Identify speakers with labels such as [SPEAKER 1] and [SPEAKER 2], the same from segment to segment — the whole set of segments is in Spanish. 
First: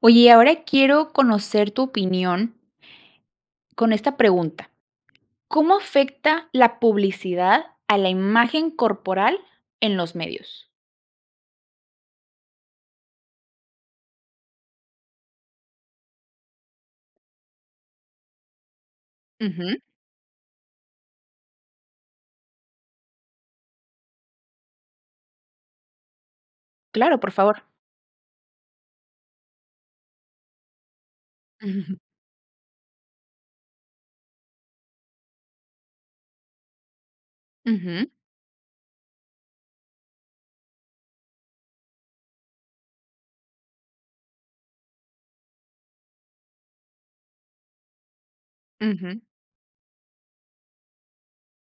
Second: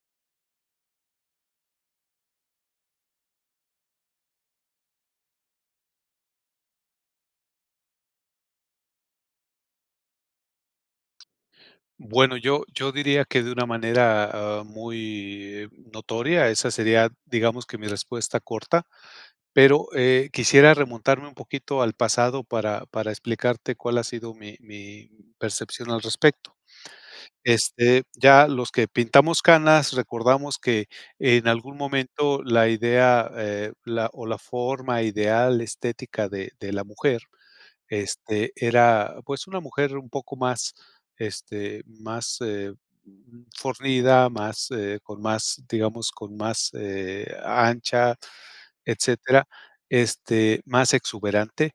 [SPEAKER 1] Oye, y ahora quiero conocer tu opinión con esta pregunta: ¿cómo afecta la publicidad a la imagen corporal en los medios?
[SPEAKER 2] Bueno, yo yo diría que de una manera, ah, muy notoria, esa sería, digamos que mi respuesta corta,
[SPEAKER 1] Ujú.
[SPEAKER 2] pero, eh, quisiera remontarme un poquito al pasado para para explicarte cuál ha sido mi mi percepción al respecto.
[SPEAKER 1] Claro, por favor.
[SPEAKER 2] Este, ya los que pintamos canas, recordamos que en algún momento la idea, eh, la o la forma ideal estética de de la mujer,
[SPEAKER 1] Ujú.
[SPEAKER 2] este, era, pues, una mujer un poco más, este, más, eh, fornida, más, eh, con más, digamos, con más, eh, ancha,
[SPEAKER 1] Ujú.
[SPEAKER 2] etcétera. Este, más exuberante,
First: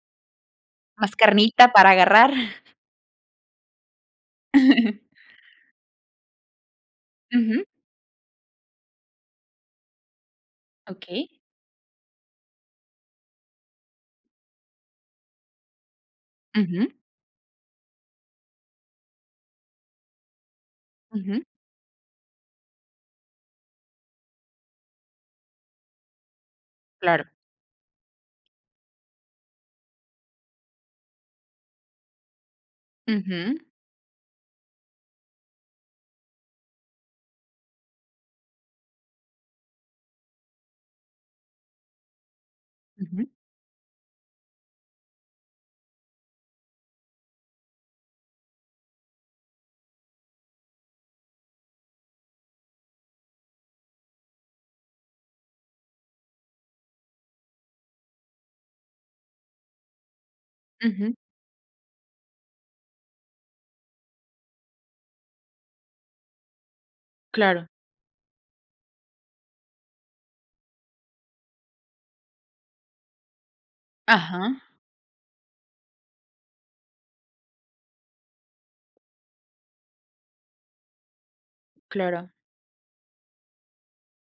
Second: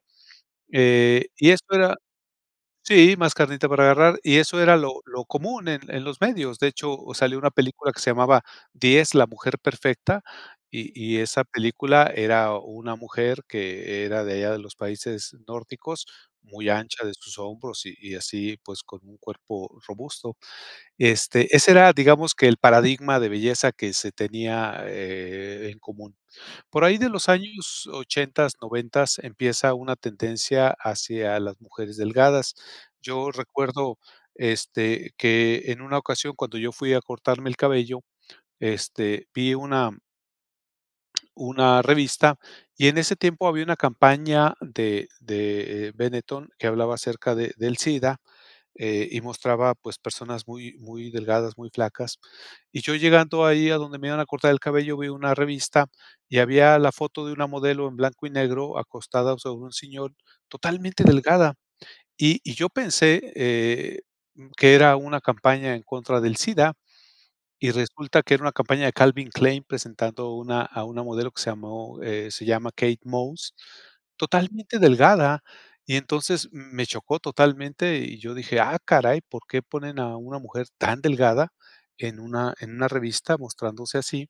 [SPEAKER 1] Más
[SPEAKER 2] eh, y
[SPEAKER 1] carnita
[SPEAKER 2] esto
[SPEAKER 1] para
[SPEAKER 2] era
[SPEAKER 1] agarrar.
[SPEAKER 2] Sí, más carnita para agarrar y eso era lo lo común en en los medios, de hecho, salió una
[SPEAKER 1] Ujú.
[SPEAKER 2] película que se llamaba 10 la mujer perfecta, y y
[SPEAKER 1] Okey.
[SPEAKER 2] esa película era una mujer, que era de allá de los países nórdicos, muy
[SPEAKER 1] Ujú.
[SPEAKER 2] ancha de sus hombros y y así pues, con un cuerpo robusto,
[SPEAKER 1] Ujú.
[SPEAKER 2] este, ese era, digamos que el paradigma de belleza que se tenía, eh, en común. Por ahí de
[SPEAKER 1] Claro.
[SPEAKER 2] los años ochentas, noventas, empieza una tendencia hacia las mujeres delgadas. Yo
[SPEAKER 1] Ujú.
[SPEAKER 2] recuerdo, este, que en una ocasión, cuando yo fui a cortarme el cabello, este, vi una Una revista y en ese
[SPEAKER 1] Ujú.
[SPEAKER 2] tiempo había una campaña de de, eh, Benetton que hablaba acerca de del SIDA, eh, y mostraba pues personas muy muy delgadas, muy flacas y yo llegando ahí a donde me iban a cortar el cabello, vi una revista y había la foto de una modelo en blanco y negro acostada sobre un sillón totalmente
[SPEAKER 1] Ujú.
[SPEAKER 2] delgada y y yo pensé, eh, que era una campaña en contra del SIDA,
[SPEAKER 1] Claro.
[SPEAKER 2] y resulta que era una campaña de Calvin Klein, presentando una a una modelo que se llamó, eh, se llama Kate Moss,
[SPEAKER 1] Ajá.
[SPEAKER 2] totalmente delgada y entonces me chocó totalmente, y yo dije: "Ah, caray, ¿por qué ponen a una mujer tan delgada, en
[SPEAKER 1] Claro.
[SPEAKER 2] una en una revista mostrándose así?",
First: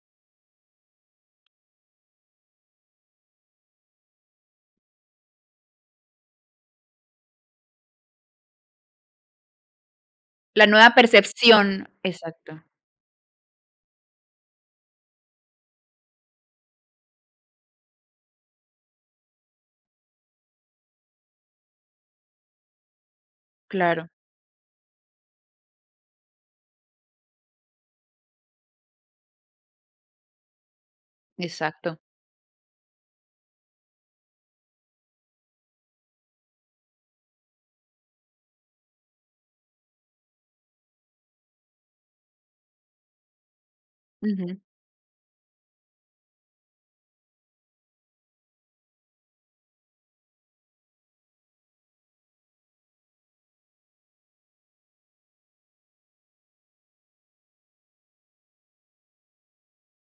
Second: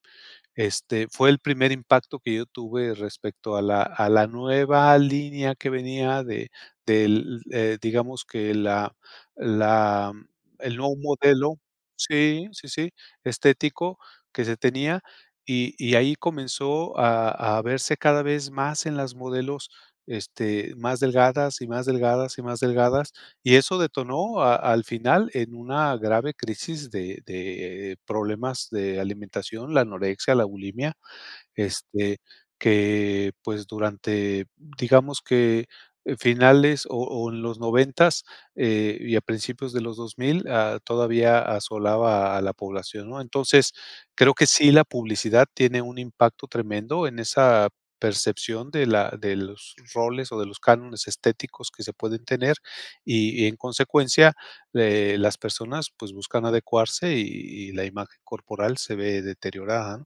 [SPEAKER 2] este, fue el primer impacto que yo tuve respecto a la a la nueva línea que venía de del, eh, digamos que la la
[SPEAKER 1] La
[SPEAKER 2] el
[SPEAKER 1] nueva
[SPEAKER 2] nuevo modelo
[SPEAKER 1] percepción,
[SPEAKER 2] sí,
[SPEAKER 1] exacto.
[SPEAKER 2] sí, sí, estético que se tenía y y ahí comenzó a a verse cada vez más en las modelos, este, más delgadas y más delgadas y más delgadas, y eso
[SPEAKER 1] Claro.
[SPEAKER 2] detonó a al final en una grave crisis de de problemas de alimentación, la anorexia, la bulimia,
[SPEAKER 1] Exacto.
[SPEAKER 2] este, que pues, durante digamos que finales o o en los noventas, eh, y a principios de los 2000, a todavía asolaba a la población, ¿no?, entonces creo que
[SPEAKER 1] Ujú.
[SPEAKER 2] sí la publicidad tiene un impacto tremendo en esa percepción de la de los roles o de los cánones estéticos que se pueden tener y y en consecuencia, eh, las personas, pues buscan adecuarse y y la imagen corporal se ve deteriorada.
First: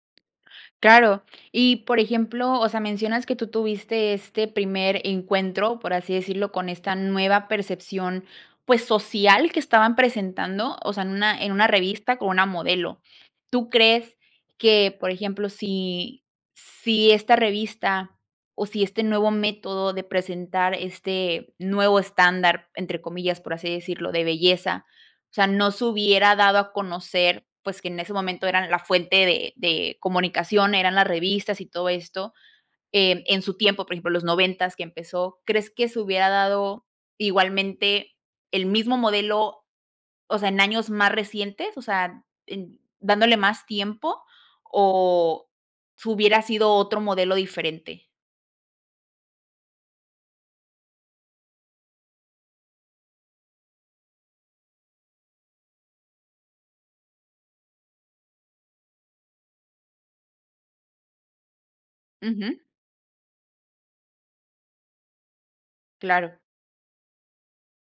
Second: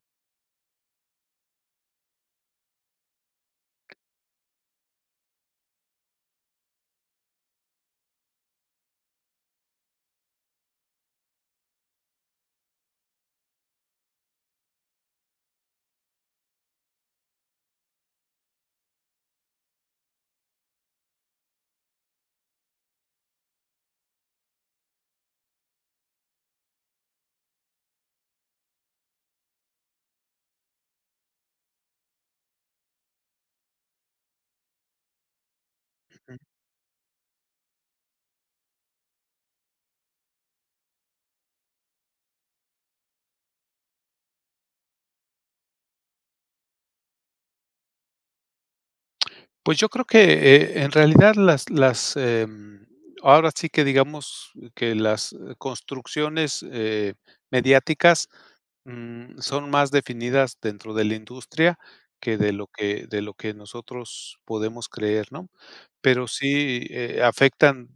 [SPEAKER 1] Claro, y por ejemplo, o sea, mencionas que tú tuviste este primer encuentro, por así decirlo, con esta nueva percepción, pues, social que estaban presentando, o sea, en una en una revista con una modelo, tú crees que, por ejemplo, si si esta revista o si este nuevo método de presentar este "nuevo estándar", entre comillas, por así decirlo, de belleza, o sea, no se hubiera dado a conocer, pues, que en ese momento eran la fuente de de comunicación eran las revistas y todo esto, eh, en su tiempo, por ejemplo, los noventas que empezó, ¿crees que se hubiera
[SPEAKER 2] Ujú.
[SPEAKER 1] dado igualmente el mismo modelo, o sea, en años más recientes?, o sea, en dándole más tiempo, ¿o si hubiera sido otro modelo diferente?
[SPEAKER 2] Pues, yo creo que, eh, en realidad las las, em, ahora sí que digamos que las construcciones, eh, mediáticas, mm, son más definidas dentro de la industria que de
[SPEAKER 1] Ujú.
[SPEAKER 2] lo que de lo que nosotros podemos creer, ¿no? Pero
[SPEAKER 1] Claro.
[SPEAKER 2] sí, eh, afectan,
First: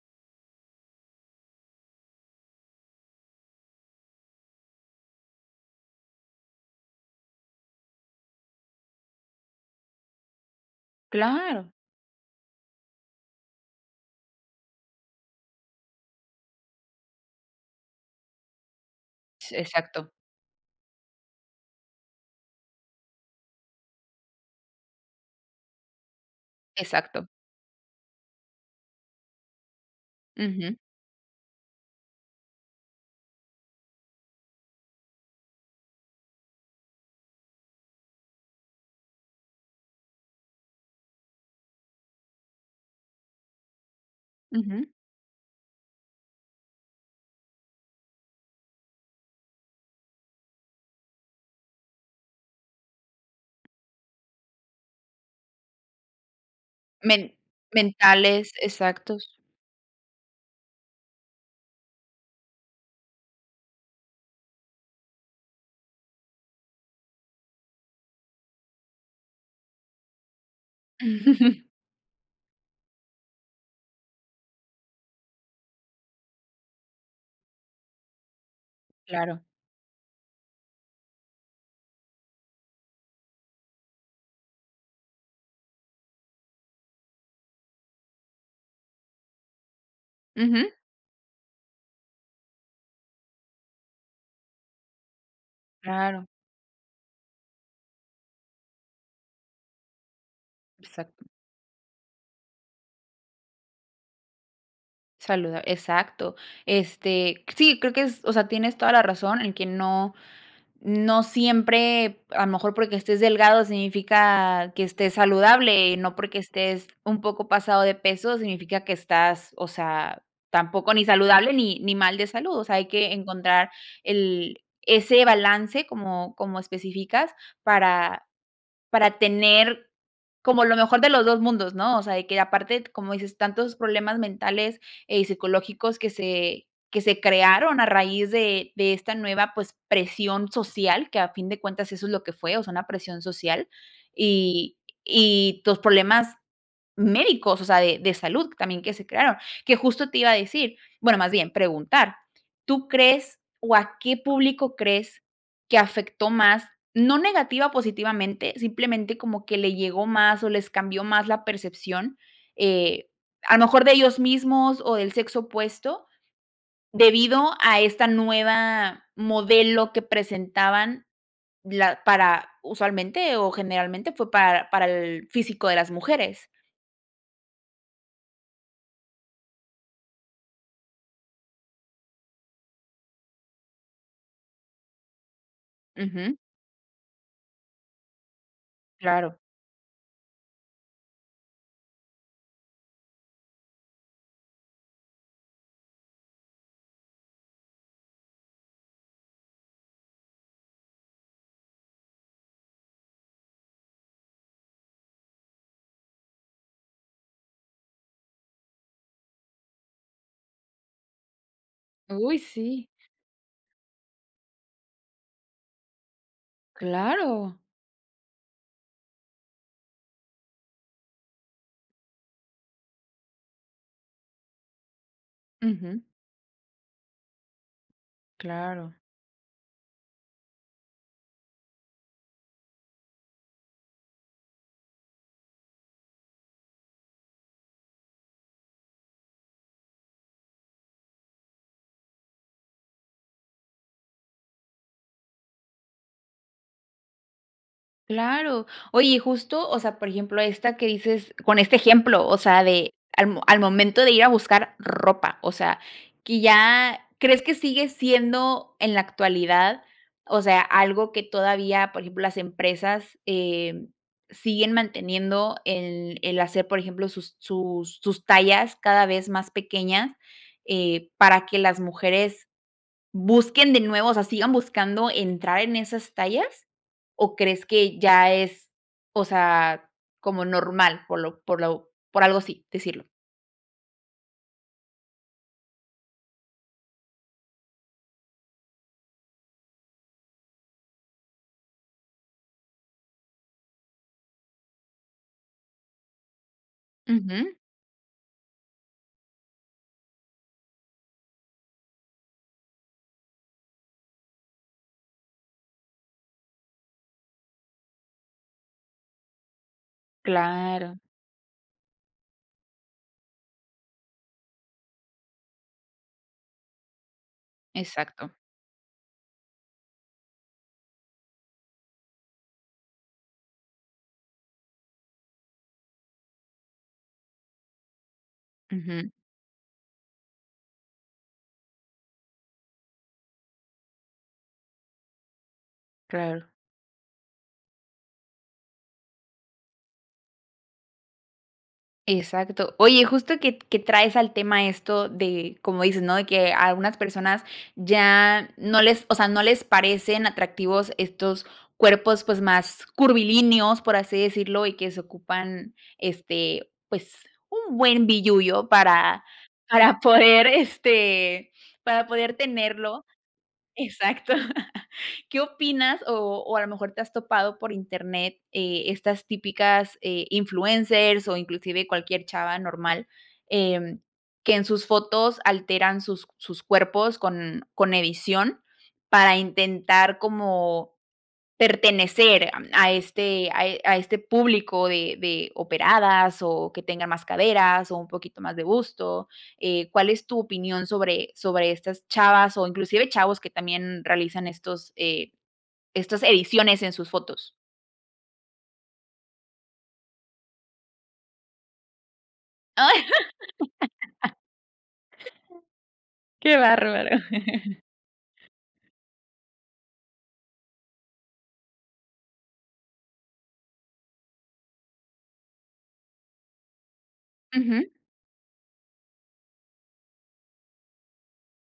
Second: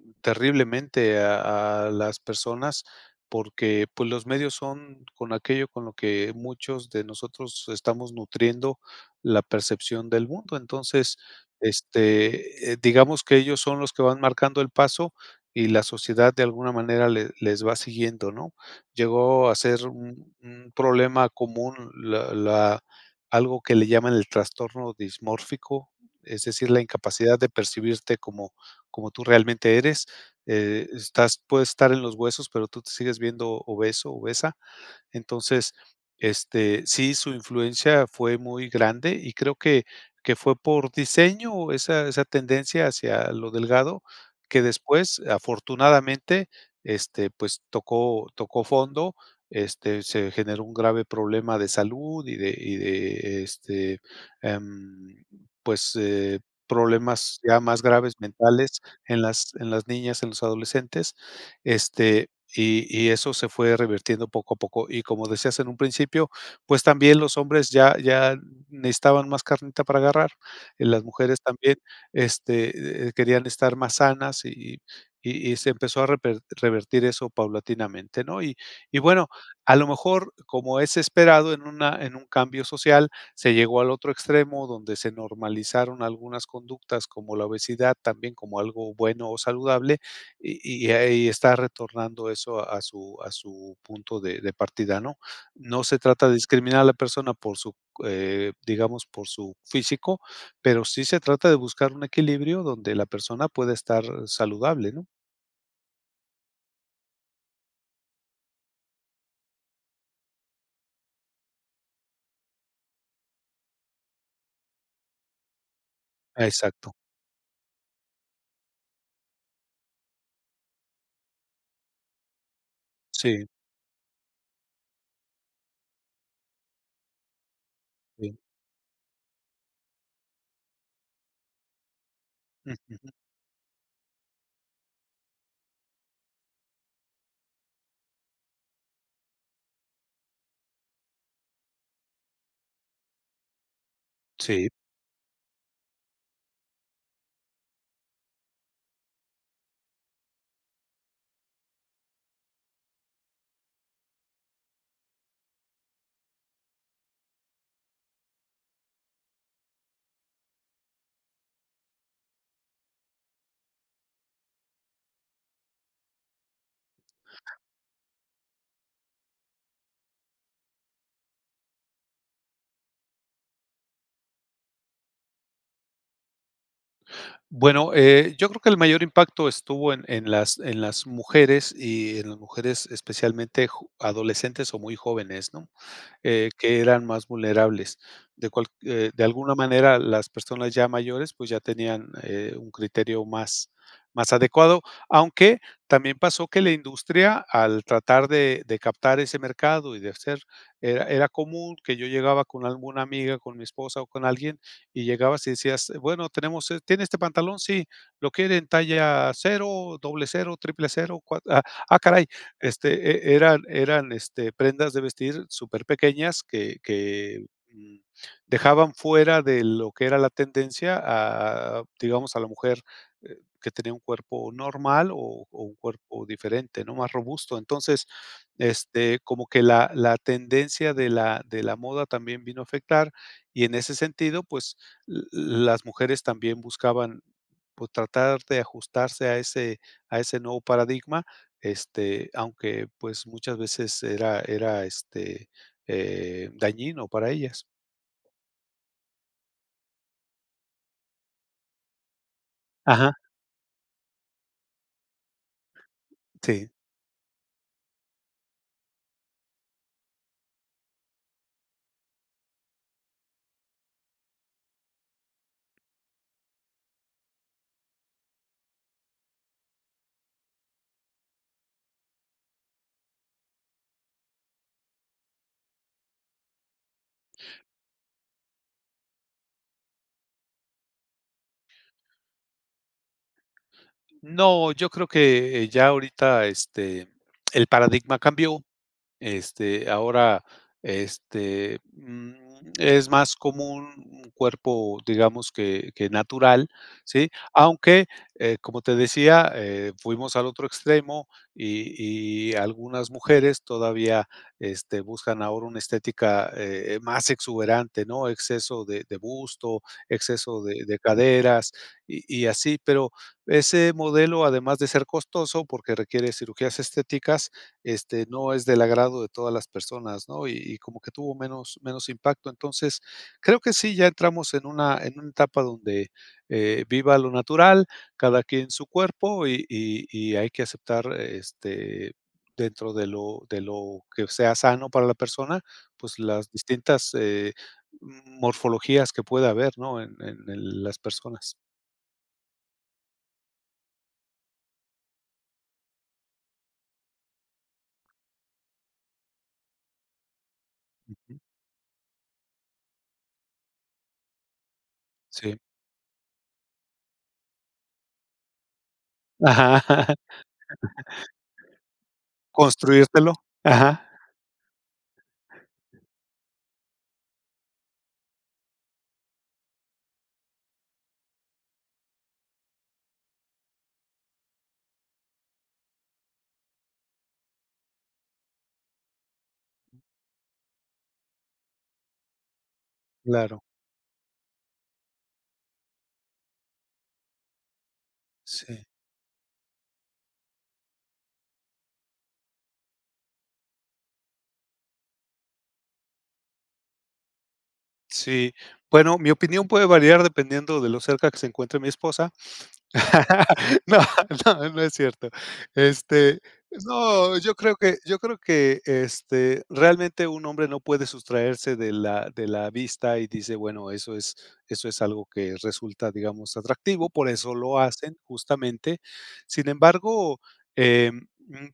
[SPEAKER 2] mm, terriblemente a a las personas porque, pues, los medios son con aquello con lo que muchos de nosotros estamos nutriendo la percepción del mundo. Entonces,
[SPEAKER 1] Claro.
[SPEAKER 2] este, eh, digamos que ellos son los que van marcando el paso y la sociedad de alguna manera le les va siguiendo, ¿no? Llegó
[SPEAKER 1] S
[SPEAKER 2] a ser
[SPEAKER 1] exacto.
[SPEAKER 2] un un problema común, la la algo que le llaman el trastorno dismórfico, es decir, la
[SPEAKER 1] Exacto.
[SPEAKER 2] incapacidad de percibirte como como tú realmente eres.
[SPEAKER 1] Ujú.
[SPEAKER 2] Eh, estás puedes estar en los huesos, pero tú te sigues viendo obeso, obesa. Entonces, este sí, su influencia fue muy grande y creo que que fue por diseño esa esa tendencia hacia lo delgado que
[SPEAKER 1] Ujú.
[SPEAKER 2] después, afortunadamente, este, pues, tocó tocó fondo, este, se generó un grave problema de salud y de y de este, em, pues, eh,
[SPEAKER 1] Men
[SPEAKER 2] problemas ya más graves,
[SPEAKER 1] mentales.
[SPEAKER 2] mentales en
[SPEAKER 1] Exactos.
[SPEAKER 2] las en las niñas, en los adolescentes. Este, y y eso se fue revirtiendo poco a poco. Y como decías en un principio, pues, también los hombres ya ya necesitaban más carnita para agarrar y las mujeres también, este, eh eh, querían estar más sanas, y y y y se empezó a reper revertir eso paulatinamente, ¿no? Y y bueno,
[SPEAKER 1] Claro.
[SPEAKER 2] a lo mejor, como es esperado en una en un cambio social, se llegó al otro extremo donde se normalizaron algunas conductas como la obesidad, también como algo bueno o saludable,
[SPEAKER 1] Ujú.
[SPEAKER 2] y y ahí está retornando eso a su a su punto de de partida, ¿no? No se
[SPEAKER 1] Claro.
[SPEAKER 2] trata de discriminar a la persona por su c eh, digamos, por su físico, pero sí se
[SPEAKER 1] Exacto.
[SPEAKER 2] trata de buscar un equilibrio, donde la persona pueda estar saludable, ¿no?
[SPEAKER 1] Saluda exacto. Este, sí, creo que es o sea, tienes toda la razón en que no no siempre a lo mejor porque estés delgado significa que estés saludable, no porque estés
[SPEAKER 2] Exacto.
[SPEAKER 1] un poco pasado de peso significa que estás, o sea, tampoco, ni saludable, ni ni mal de salud, o sea, hay que
[SPEAKER 2] Sí.
[SPEAKER 1] encontrar el ese balance como como específicas para
[SPEAKER 2] Sí.
[SPEAKER 1] para tener como lo mejor de los 2 mundos, ¿no? O sea, de que aparte,
[SPEAKER 2] Ujú.
[SPEAKER 1] como dices, tantos problemas mentales, eh, y psicológicos que se que se crearon a raíz de de esta nueva, pues, presión social que a fin de cuentas eso es lo que fue, o sea, una presión social,
[SPEAKER 2] Sí.
[SPEAKER 1] y y los problemas médicos, o sea, de de salud también que se crearon. Que justo te iba a decir, bueno, más bien preguntar, ¿tú crees, o a qué público crees que afectó más?, no negativa, positivamente, simplemente como que le llegó más, o les cambió más la percepción, eh, a lo mejor de ellos mismos o del sexo opuesto, debido a esta nueva modelo que presentaban, la para, usualmente o generalmente, fue para para el físico de las mujeres.
[SPEAKER 2] Bueno, eh, yo creo que el mayor impacto estuvo en en las en las mujeres, y en las mujeres, especialmente jo adolescentes o muy jóvenes, ¿no?,
[SPEAKER 1] Ujú.
[SPEAKER 2] eh, que eran más vulnerables, de cual eh, de
[SPEAKER 1] Claro.
[SPEAKER 2] alguna manera, las personas ya mayores, pues, ya tenían, eh, un criterio más más adecuado, aunque también pasó que la industria, al tratar de de captar ese mercado y de hacer, era era común que yo llegaba con alguna amiga, con mi esposa, o con alguien y llegabas y decías: "Bueno, tenemos es ¿tiene este pantalón?", "Sí, ¿lo quiere en talla 0, 00, 000, cua", ah ah, caray,
[SPEAKER 1] Uy, sí.
[SPEAKER 2] este, e eran eran, este, prendas de vestir superpequeñas que que,
[SPEAKER 1] Claro.
[SPEAKER 2] um, dejaban fuera de lo que era la tendencia a a a digamos a la mujer, eh, que tenía un cuerpo normal o o un
[SPEAKER 1] Ujú.
[SPEAKER 2] cuerpo diferente, ¿no?, más robusto, entonces,
[SPEAKER 1] Claro.
[SPEAKER 2] este, como que la la tendencia de la de la moda también vino a afectar y en ese sentido, pues, uh uh, las mujeres también buscaban, por tratar de ajustarse a ese a ese nuevo paradigma, este, aunque pues, muchas veces era era, este, eh, dañino para ellas.
[SPEAKER 1] Claro, oye y justo, o sea, por ejemplo, esta, que dices con este ejemplo, o sea, de
[SPEAKER 2] Ajá.
[SPEAKER 1] al m al momento de ir a buscar ropa, o sea, que
[SPEAKER 2] Sí.
[SPEAKER 1] ya, ¿crees que sigue siendo en la actualidad, o sea, algo que todavía, por ejemplo, las empresas, eh, siguen manteniendo el el hacer, por ejemplo, sus sus sus tallas cada vez más pequeñas, eh, para que las mujeres busquen de nuevo, o sea, sigan buscando entrar en esas tallas?, o, ¿crees que ya es, o sea, como normal por lo por lo por algo así decirlo?
[SPEAKER 2] No, yo creo que, eh, ya ahorita este el paradigma cambió, este, ahora, este, mm, es más como un un cuerpo, digamos que que natural. Sí,
[SPEAKER 1] Ujú.
[SPEAKER 2] aunque, eh, como te decía, eh, fuimos al otro extremo y y algunas mujeres todavía, este, buscan ahora una estética, eh eh, más exuberante, ¿no? Exceso de de busto, exceso de
[SPEAKER 1] Claro.
[SPEAKER 2] de caderas y y así. Pero, ese modelo, además de ser costoso porque, requiere cirugías estéticas, este
[SPEAKER 1] Exacto.
[SPEAKER 2] no es del agrado de todas las personas, ¿no? Y y como que tuvo menos menos impacto, entonces, creo que sí. ya entramos en una en una etapa donde, eh, viva lo natural cada quien en su
[SPEAKER 1] Ujú.
[SPEAKER 2] cuerpo y y y hay que aceptar, este, dentro de lo de lo que sea sano para la persona, pues, las
[SPEAKER 1] Claro.
[SPEAKER 2] distintas, eh, m morfologías que puede haber, ¿no? En en el las personas.
[SPEAKER 1] Exacto. Oye, justo que que traes al tema esto de como dices, ¿no?, de que a algunas personas ya no les, o sea, no les parecen atractivos
[SPEAKER 2] Ujú.
[SPEAKER 1] estos cuerpos, pues, más curvilíneos, por así decirlo, y que se
[SPEAKER 2] Sí.
[SPEAKER 1] ocupan, este, pues, un buen billullo para
[SPEAKER 2] Ajá.
[SPEAKER 1] para poder este, para poder tenerlo.
[SPEAKER 2] Construírtelo. Ajá.
[SPEAKER 1] Exacto, ¿qué opinas? O o a lo mejor te has topado por internet, eh, estas típicas, eh, influencers o inclusive cualquier chava normal, em, que en sus fotos alteran sus sus cuerpos con con edición para intentar como pertenecer a este a
[SPEAKER 2] Claro.
[SPEAKER 1] a este público de de operadas o que tengan más caderas, o un poquito más de
[SPEAKER 2] Sí.
[SPEAKER 1] busto, eh, ¿cuál es tu opinión sobre sobre estas chavas o inclusive chavos que también realizan estos, eh, estas ediciones en sus fotos?
[SPEAKER 2] Sí, bueno, mi opinión puede variar dependiendo de lo cerca que se encuentre mi esposa,
[SPEAKER 1] ¡Ah!
[SPEAKER 2] no, no, no es cierto. Este
[SPEAKER 1] ¡Qué bárbaro!
[SPEAKER 2] no, yo creo que yo creo que, este, realmente un hombre no puede sustraerse de la de la vista y dice, bueno, eso es eso es algo que resulta, digamos atractivo, por eso lo
[SPEAKER 1] Ujú.
[SPEAKER 2] hacen justamente, sin embargo, em,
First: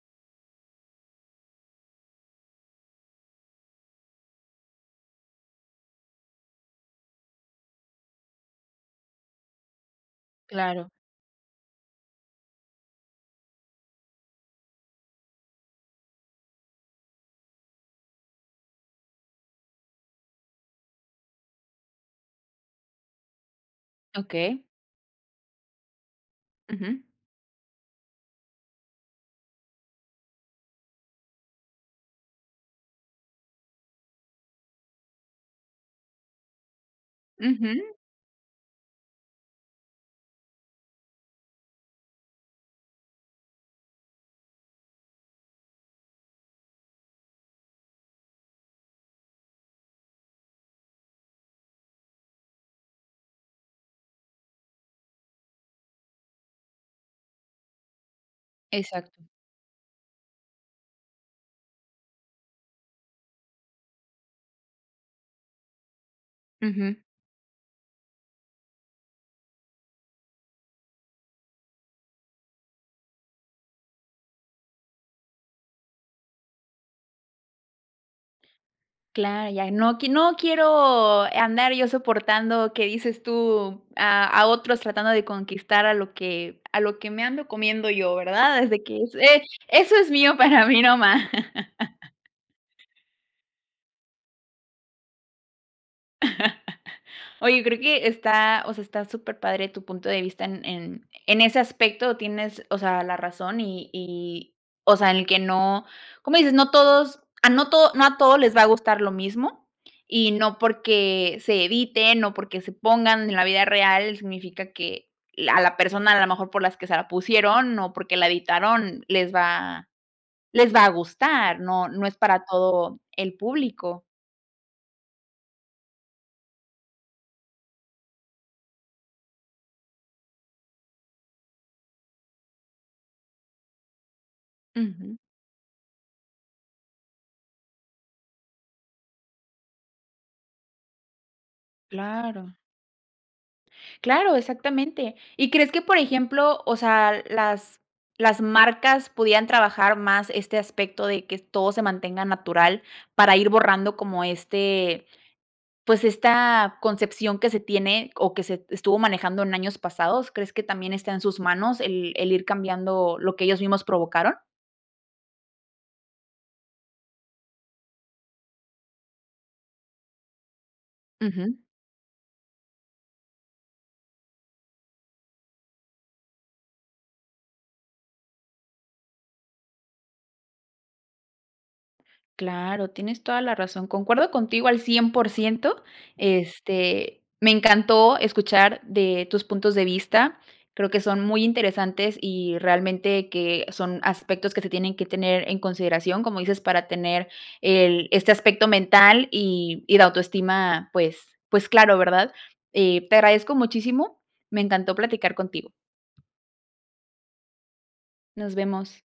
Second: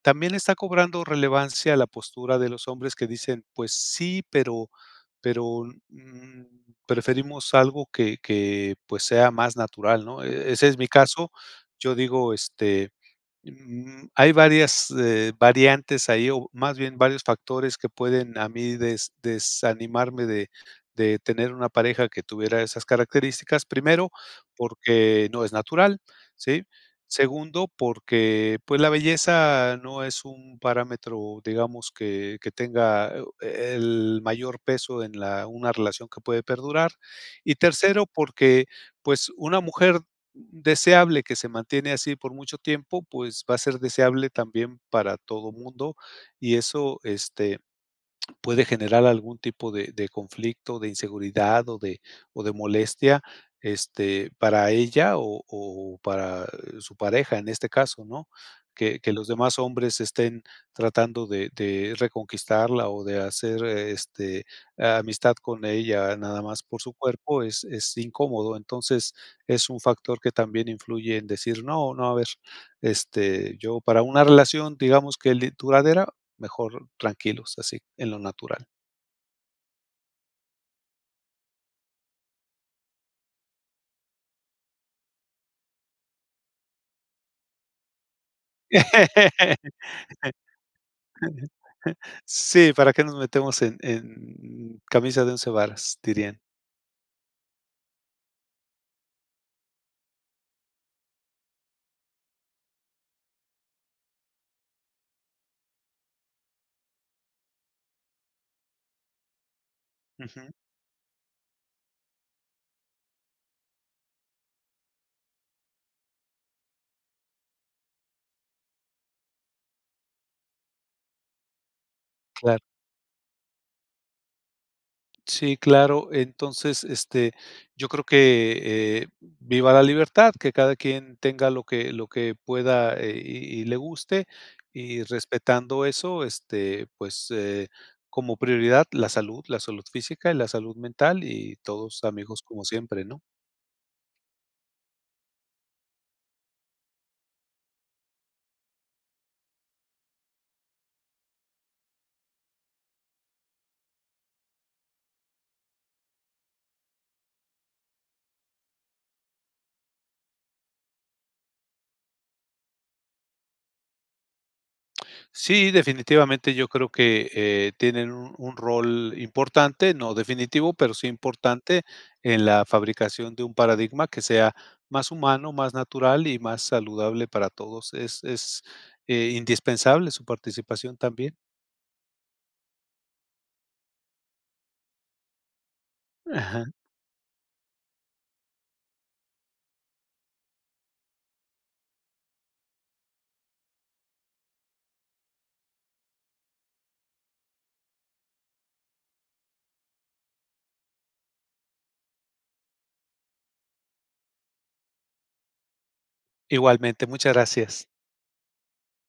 [SPEAKER 2] también está cobrando relevancia la postura de los hombres que dicen, pues sí, pero pero, mm, preferimos algo que que, pues, sea más natural, ¿no?, ese es mi
[SPEAKER 1] Claro.
[SPEAKER 2] caso, yo digo, este, mm, hay varias, eh, variantes ahí o más bien varios factores que pueden a mí des desanimarme de de tener una pareja que tuviera esas características, primero,
[SPEAKER 1] Okey.
[SPEAKER 2] porque no es natural, sí,
[SPEAKER 1] Ujú.
[SPEAKER 2] segundo, porque, pues, la belleza no es un parámetro, digamos que que tenga, eh, el mayor peso en la una relación que puede perdurar y
[SPEAKER 1] Ujú.
[SPEAKER 2] tercero, porque, pues, una mujer deseable que se mantiene así por mucho tiempo, pues, va a ser deseable también para todo mundo, y eso, este, puede generar algún tipo de de conflicto, de inseguridad o de o de molestia, este, para ella o o para su pareja, en este caso, ¿no? Que que los
[SPEAKER 1] Exacto.
[SPEAKER 2] demás hombres estén tratando de de reconquistarla o de hacer, este, amistad con ella, nada más por su
[SPEAKER 1] Ujú.
[SPEAKER 2] cuerpo es es incómodo, entonces es un factor que también influye en decir no no a ver, este, yo para una relación, digamos que l duradera mejor tranquilos así en lo natural.
[SPEAKER 1] Claro, ya no q no quiero andar yo soportando que dices tú a a otros tratando de conquistar a lo que a lo que me ando comiendo yo, ¿verdad?, desde que es eh, eso es mío, para mí, nomás.
[SPEAKER 2] Sí, ¿para qué nos metemos en en camisa de 11, varas?, dirían.
[SPEAKER 1] Oye, yo creo que está, o sea, está superpadre tu punto de vista, en en en ese aspecto tienes, o sea, la razón y y, o sea, en que no, como dices, no todos, ah, no todo no a todos les va a gustar lo mismo y
[SPEAKER 2] Ujú.
[SPEAKER 1] no porque se eviten o porque se pongan en la vida real significa que la a la persona a lo mejor por las que se la pusieron, o porque la editaron, les va les va a gustar, ¿no? No es para
[SPEAKER 2] Claro.
[SPEAKER 1] todo el público.
[SPEAKER 2] Sí, claro, entonces, este, yo creo que, eh, viva la libertad, que cada quien tenga lo que lo que pueda, eh, y y le guste y,
[SPEAKER 1] Ujú.
[SPEAKER 2] respetando eso, este, pues, eh, como prioridad la salud la salud física y la salud mental y todos amigos,
[SPEAKER 1] Claro.
[SPEAKER 2] como siempre, ¿no?
[SPEAKER 1] Claro, exactamente, ¿y crees que, por ejemplo, o sea, las las marcas podían trabajar más este aspecto de que todo se mantenga natural, para ir borrando como, este, pues esta concepción que se tiene, o que se estuvo manejando en años pasados? ¿Crees que también está en sus manos el el ir cambiando lo que ellos mismos provocaron?
[SPEAKER 2] Sí, definitivamente, yo creo que, eh, tienen un un rol importante, no definitivo, pero sí
[SPEAKER 1] Ujú.
[SPEAKER 2] importante en la fabricación de un paradigma que sea más humano, más natural y más saludable para todos. Es es, eh, indispensable su participación también.
[SPEAKER 1] Claro, tienes toda la razón. Concuerdo contigo al 100%,
[SPEAKER 2] Ajá.
[SPEAKER 1] este, me encantó escuchar de tus puntos de vista. Creo que son muy interesantes y realmente, que son aspectos que se tienen que tener en consideración, como dices, para tener el este aspecto mental y y la autoestima. Pues pues claro, ¿verdad? Eh, te agradezco muchísimo, me encantó platicar contigo.
[SPEAKER 2] Igualmente, muchas gracias.
[SPEAKER 1] Nos vemos.